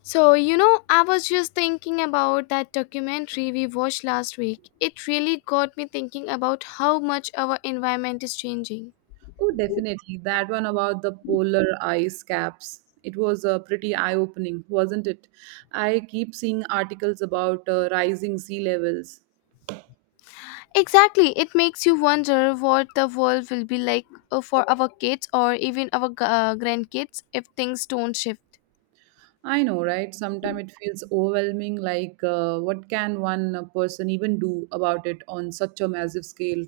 So, you know, I was just thinking about that documentary we watched last week. It really got me thinking about how much our environment is changing. Oh, definitely. That one about the polar ice caps. It was pretty eye opening, wasn't it? I keep seeing articles about rising sea levels. Exactly, it makes you wonder what the world will be like for our kids or even our grandkids if things don't shift. I know, right? Sometimes it feels overwhelming like, what can one person even do about it on such a massive scale?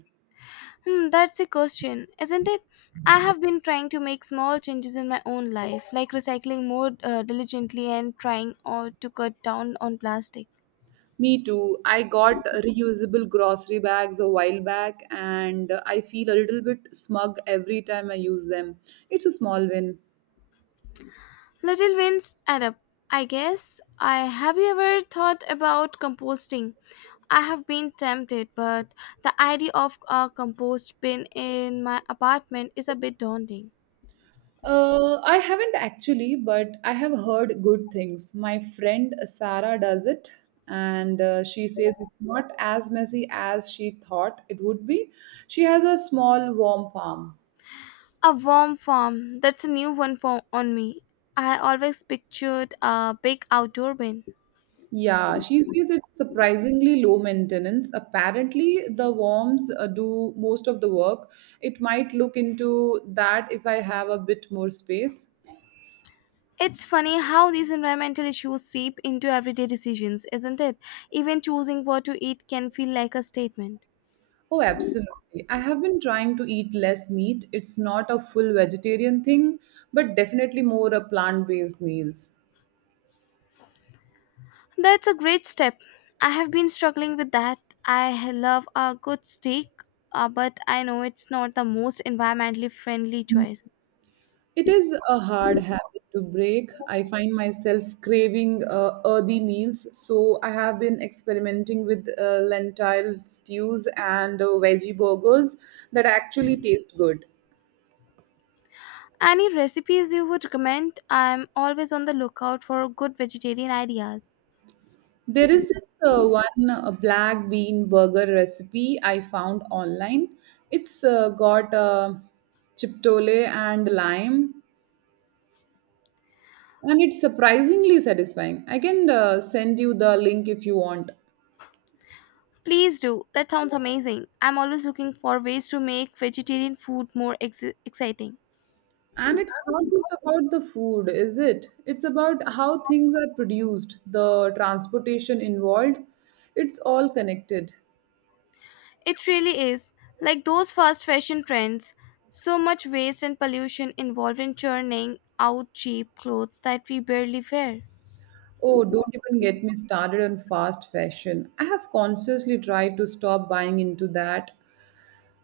Hmm, that's a question, isn't it? I have been trying to make small changes in my own life, like recycling more diligently and trying to cut down on plastic. Me too. I got reusable grocery bags a while back, and I feel a little bit smug every time I use them. It's a small win. Little wins add up, I guess. I have you ever thought about composting? I have been tempted, but the idea of a compost bin in my apartment is a bit daunting. I haven't actually, but I have heard good things. My friend Sarah does it, and she says it's not as messy as she thought it would be. She has a small, warm farm. A warm farm, that's a new one for on me. I always pictured a big outdoor bin. Yeah, she says it's surprisingly low maintenance. Apparently, the worms do most of the work. It might look into that if I have a bit more space. It's funny how these environmental issues seep into everyday decisions, isn't it? Even choosing what to eat can feel like a statement. Oh, absolutely. I have been trying to eat less meat. It's not a full vegetarian thing, but definitely more a plant-based meals. That's a great step. I have been struggling with that. I love a good steak, but I know it's not the most environmentally friendly choice. It is a hard habit to break. I find myself craving earthy meals, so I have been experimenting with lentil stews and veggie burgers that actually taste good. Any recipes you would recommend? I'm always on the lookout for good vegetarian ideas. There is this one black bean burger recipe I found online. It's got chiptole and lime, and it's surprisingly satisfying. I can send you the link if you want. Please do. That sounds amazing. I'm always looking for ways to make vegetarian food more exciting. And it's not just about the food, is it? It's about how things are produced, the transportation involved. It's all connected. It really is. Like those fast fashion trends, so much waste and pollution involved in churning out cheap clothes that we barely wear. Oh, don't even get me started on fast fashion. I have consciously tried to stop buying into that.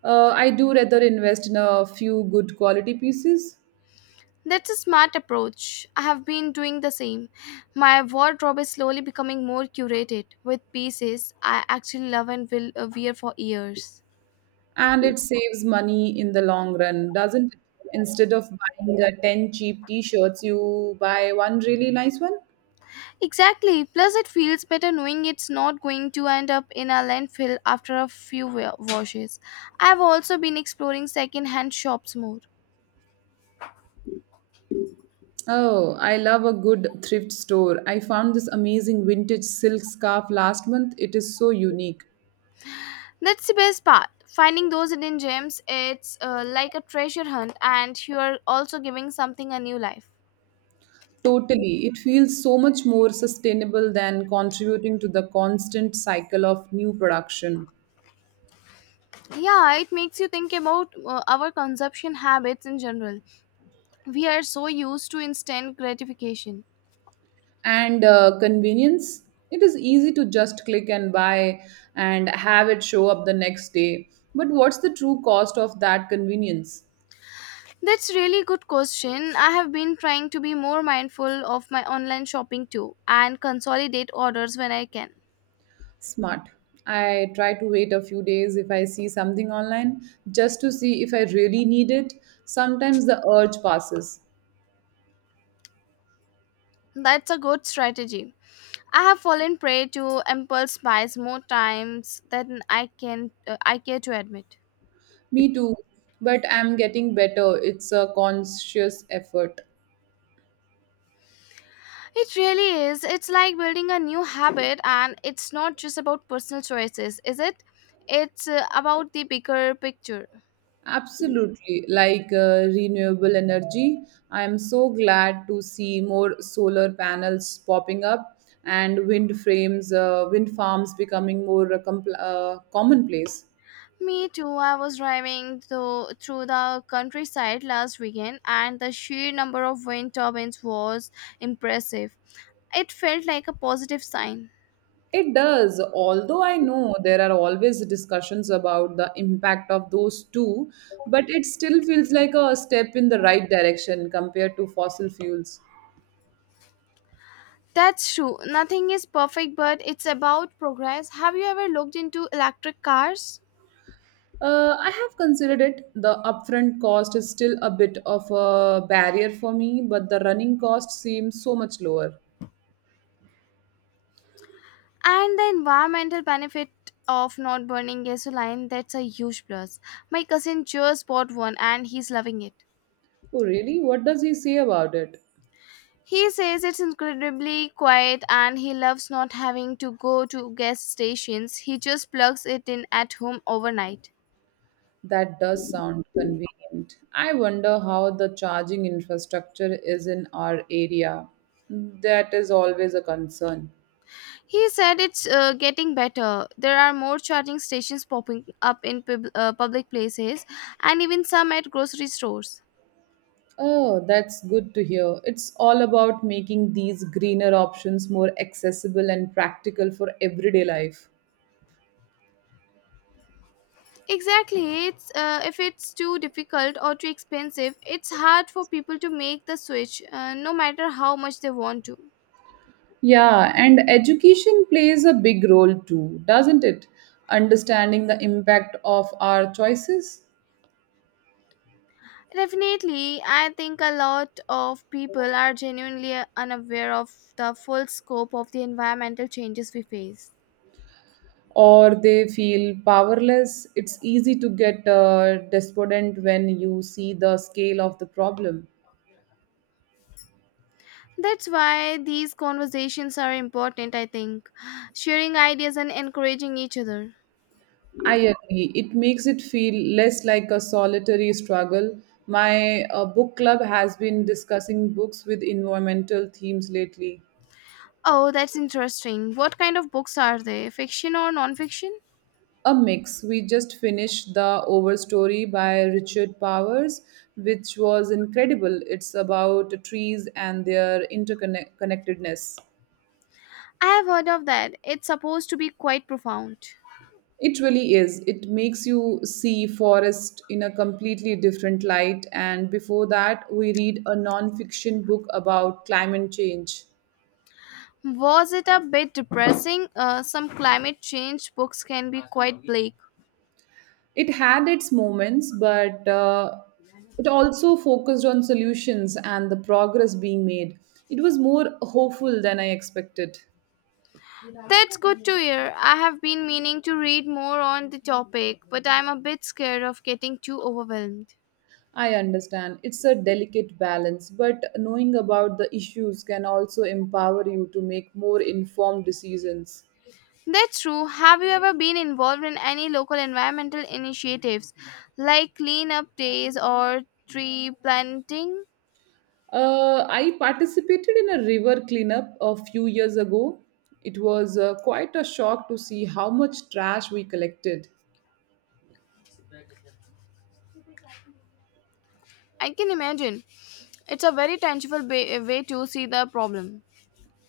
I do rather invest in a few good quality pieces, That's a smart approach. I have been doing the same. My wardrobe is slowly becoming more curated with pieces I actually love and will wear for years. and it saves money in the long run, doesn't it? Instead of buying 10 cheap t shirts, you buy one really nice one. Exactly. Plus, it feels better knowing it's not going to end up in a landfill after a few washes. I've also been exploring second-hand shops more. Oh, I love a good thrift store. I found this amazing vintage silk scarf last month. It is so unique. That's the best part. Finding those hidden gems, it's like a treasure hunt, and you're also giving something a new life. Totally. It feels so much more sustainable than contributing to the constant cycle of new production. Yeah, it makes you think about our consumption habits in general. We are so used to instant gratification. And convenience, it is easy to just click and buy and have it show up the next day, but what's the true cost of that convenience? That's really good question. I have been trying to be more mindful of my online shopping too and consolidate orders when I can. Smart. I try to wait a few days if I see something online, just to see if I really need it. Sometimes the urge passes. That's a good strategy. I have fallen prey to impulse buys more times than I can I care to admit. Me too, but I'm getting better. It's a conscious effort. It really is. It's like building a new habit, and it's not just about personal choices, is it? It's about the bigger picture. Absolutely, like renewable energy. I am so glad to see more solar panels popping up and wind farms becoming more commonplace. Me too. I was driving through the countryside last weekend, and the sheer number of wind turbines was impressive. It felt like a positive sign. It does, although I know there are always discussions about the impact of those two, but it still feels like a step in the right direction compared to fossil fuels. That's true. Nothing is perfect, but it's about progress. Have you ever looked into electric cars? I have considered it. The upfront cost is still a bit of a barrier for me, but the running cost seems so much lower. And the environmental benefit of not burning gasoline, that's a huge plus. My cousin just bought one and he's loving it. Oh, really? What does he say about it? He says it's incredibly quiet and he loves not having to go to gas stations. He just plugs it in at home overnight. That does sound convenient. I wonder how the charging infrastructure is in our area. That is always a concern. He said it's getting better. There are more charging stations popping up in public places and even some at grocery stores. Oh, that's good to hear. It's all about making these greener options more accessible and practical for everyday life. Exactly. It's if it's too difficult or too expensive, it's hard for people to make the switch, no matter how much they want to. Yeah, and education plays a big role too, doesn't it? Understanding the impact of our choices, Definitely, I think a lot of people are genuinely unaware of the full scope of the environmental changes we face. or they feel powerless. It's easy to get despondent when you see the scale of the problem. That's why these conversations are important, I think. Sharing ideas and encouraging each other. I agree. It makes it feel less like a solitary struggle. My book club has been discussing books with environmental themes lately. Oh, that's interesting. What kind of books are they? Fiction or non fiction? A mix. We just finished The Overstory by Richard Powers, which was incredible. It's about trees and their interconnectedness. I have heard of that. It's supposed to be quite profound. It really is. It makes you see forest in a completely different light. And before that, we read a non-fiction book about climate change. Was it a bit depressing? Some climate change books can be quite bleak. It had its moments, but it also focused on solutions and the progress being made. It was more hopeful than I expected. That's good to hear. I have been meaning to read more on the topic, but I'm a bit scared of getting too overwhelmed. I understand. It's a delicate balance, but knowing about the issues can also empower you to make more informed decisions. That's true. Have you ever been involved in any local environmental initiatives like cleanup days or tree planting? I participated in a river cleanup a few years ago. It was quite a shock to see how much trash we collected. I can imagine. It's a very tangible way to see the problem.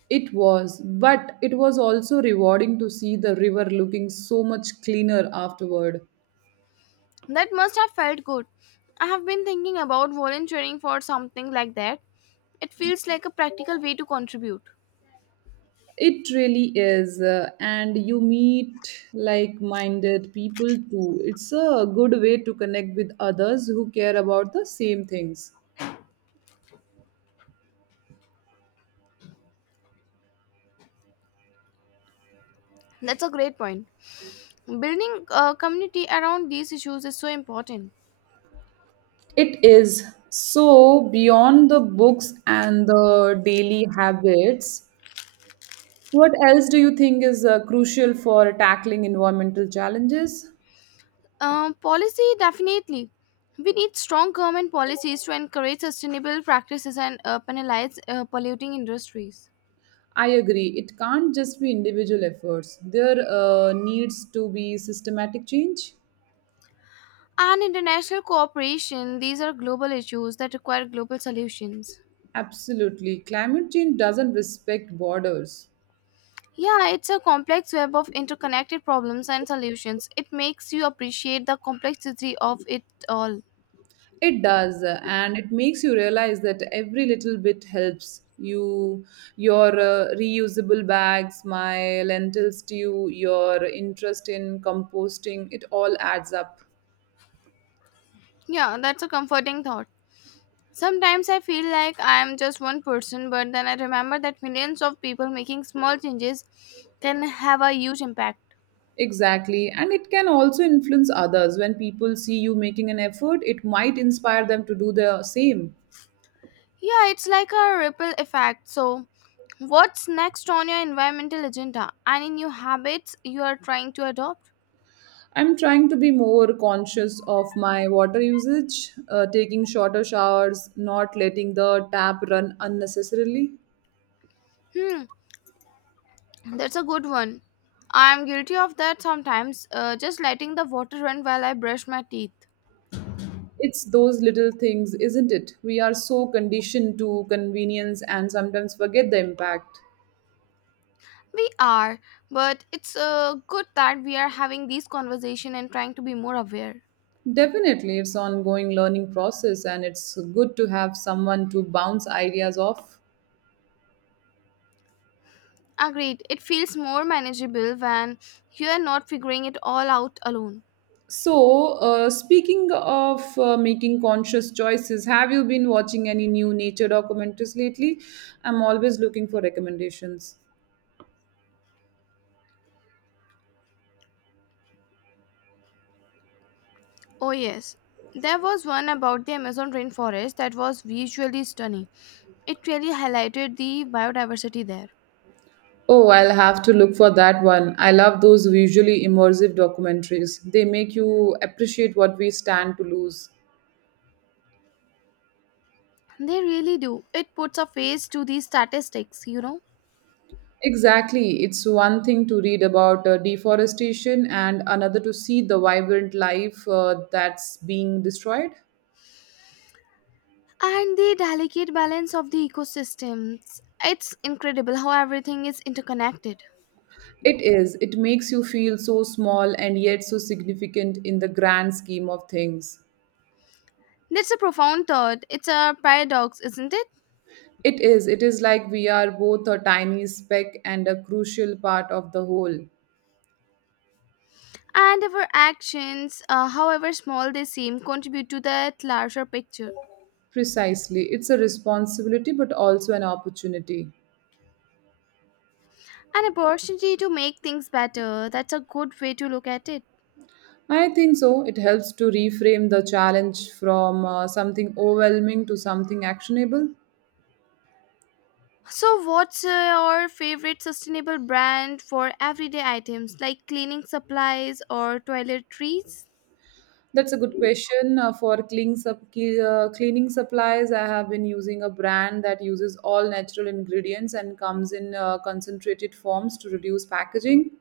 It was, but it was also rewarding to see the river looking so much cleaner afterward. That must have felt good. I have been thinking about volunteering for something like that. It feels like a practical way to contribute. It really is, and you meet like minded people too. It's a good way to connect with others who care about the same things. That's a great point. Building a community around these issues is so important. It is. So, beyond the books and the daily habits, what else do you think is crucial for tackling environmental challenges? Policy, definitely. We need strong government policies to encourage sustainable practices and penalize polluting industries. I agree. It can't just be individual efforts, there needs to be systematic change. And international cooperation, these are global issues that require global solutions. Absolutely. Climate change doesn't respect borders. Yeah, it's a complex web of interconnected problems and solutions. It makes you appreciate the complexity of it all. It does, and it makes you realize that every little bit helps. You, your reusable bags, my lentil stew, your interest in composting, it all adds up. Yeah, that's a comforting thought. Sometimes I feel like I am just one person, but then I remember that millions of people making small changes can have a huge impact. Exactly, and it can also influence others. When people see you making an effort, it might inspire them to do the same. Yeah, it's like a ripple effect. So, what's next on your environmental agenda and in new habits you are trying to adopt? I'm trying to be more conscious of my water usage, taking shorter showers, not letting the tap run unnecessarily. Hmm, that's a good one. I'm guilty of that sometimes, just letting the water run while I brush my teeth. It's those little things, isn't it? We are so conditioned to convenience and sometimes forget the impact. We are, but it's good that we are having these conversation and trying to be more aware. Definitely, it's ongoing learning process and it's good to have someone to bounce ideas off. Agreed. It feels more manageable when you are not figuring it all out alone. So, speaking of making conscious choices, have you been watching any new nature documentaries lately? I'm always looking for recommendations. Oh yes. There was one about the Amazon rainforest that was visually stunning. It really highlighted the biodiversity there. Oh, I'll have to look for that one. I love those visually immersive documentaries. They make you appreciate what we stand to lose. They really do. It puts a face to these statistics, you know. Exactly. It's one thing to read about deforestation and another to see the vibrant life that's being destroyed. And the delicate balance of the ecosystems. It's incredible how everything is interconnected. It is. It makes you feel so small and yet so significant in the grand scheme of things. That's a profound thought. It's a paradox, isn't it? It is. It is like we are both a tiny speck and a crucial part of the whole. And our actions, however small they seem, contribute to that larger picture. Precisely. It's a responsibility but also an opportunity. An opportunity to make things better. That's a good way to look at it. I think so. It helps to reframe the challenge from something overwhelming to something actionable. So, what's your favorite sustainable brand for everyday items like cleaning supplies or toiletries? That's a good question. For cleaning supplies, I have been using a brand that uses all natural ingredients and comes in concentrated forms to reduce packaging.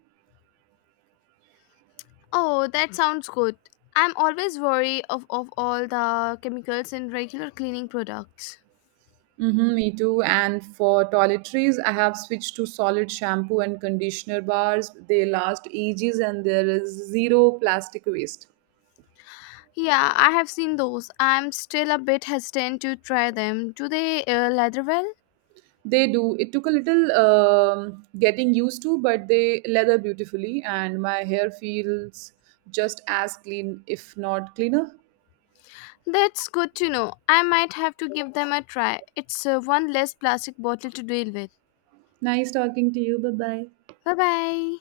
Oh, that sounds good. I'm always worried of all the chemicals in regular cleaning products. Mm-hmm, me too. And for toiletries, I have switched to solid shampoo and conditioner bars. They last ages and there is zero plastic waste. Yeah, I have seen those. I'm still a bit hesitant to try them. Do they lather well? They do. It took a little getting used to, but they leather beautifully, and my hair feels just as clean, if not cleaner. That's good to know. I might have to give them a try. It's one less plastic bottle to deal with. Nice talking to you. Bye bye. Bye bye.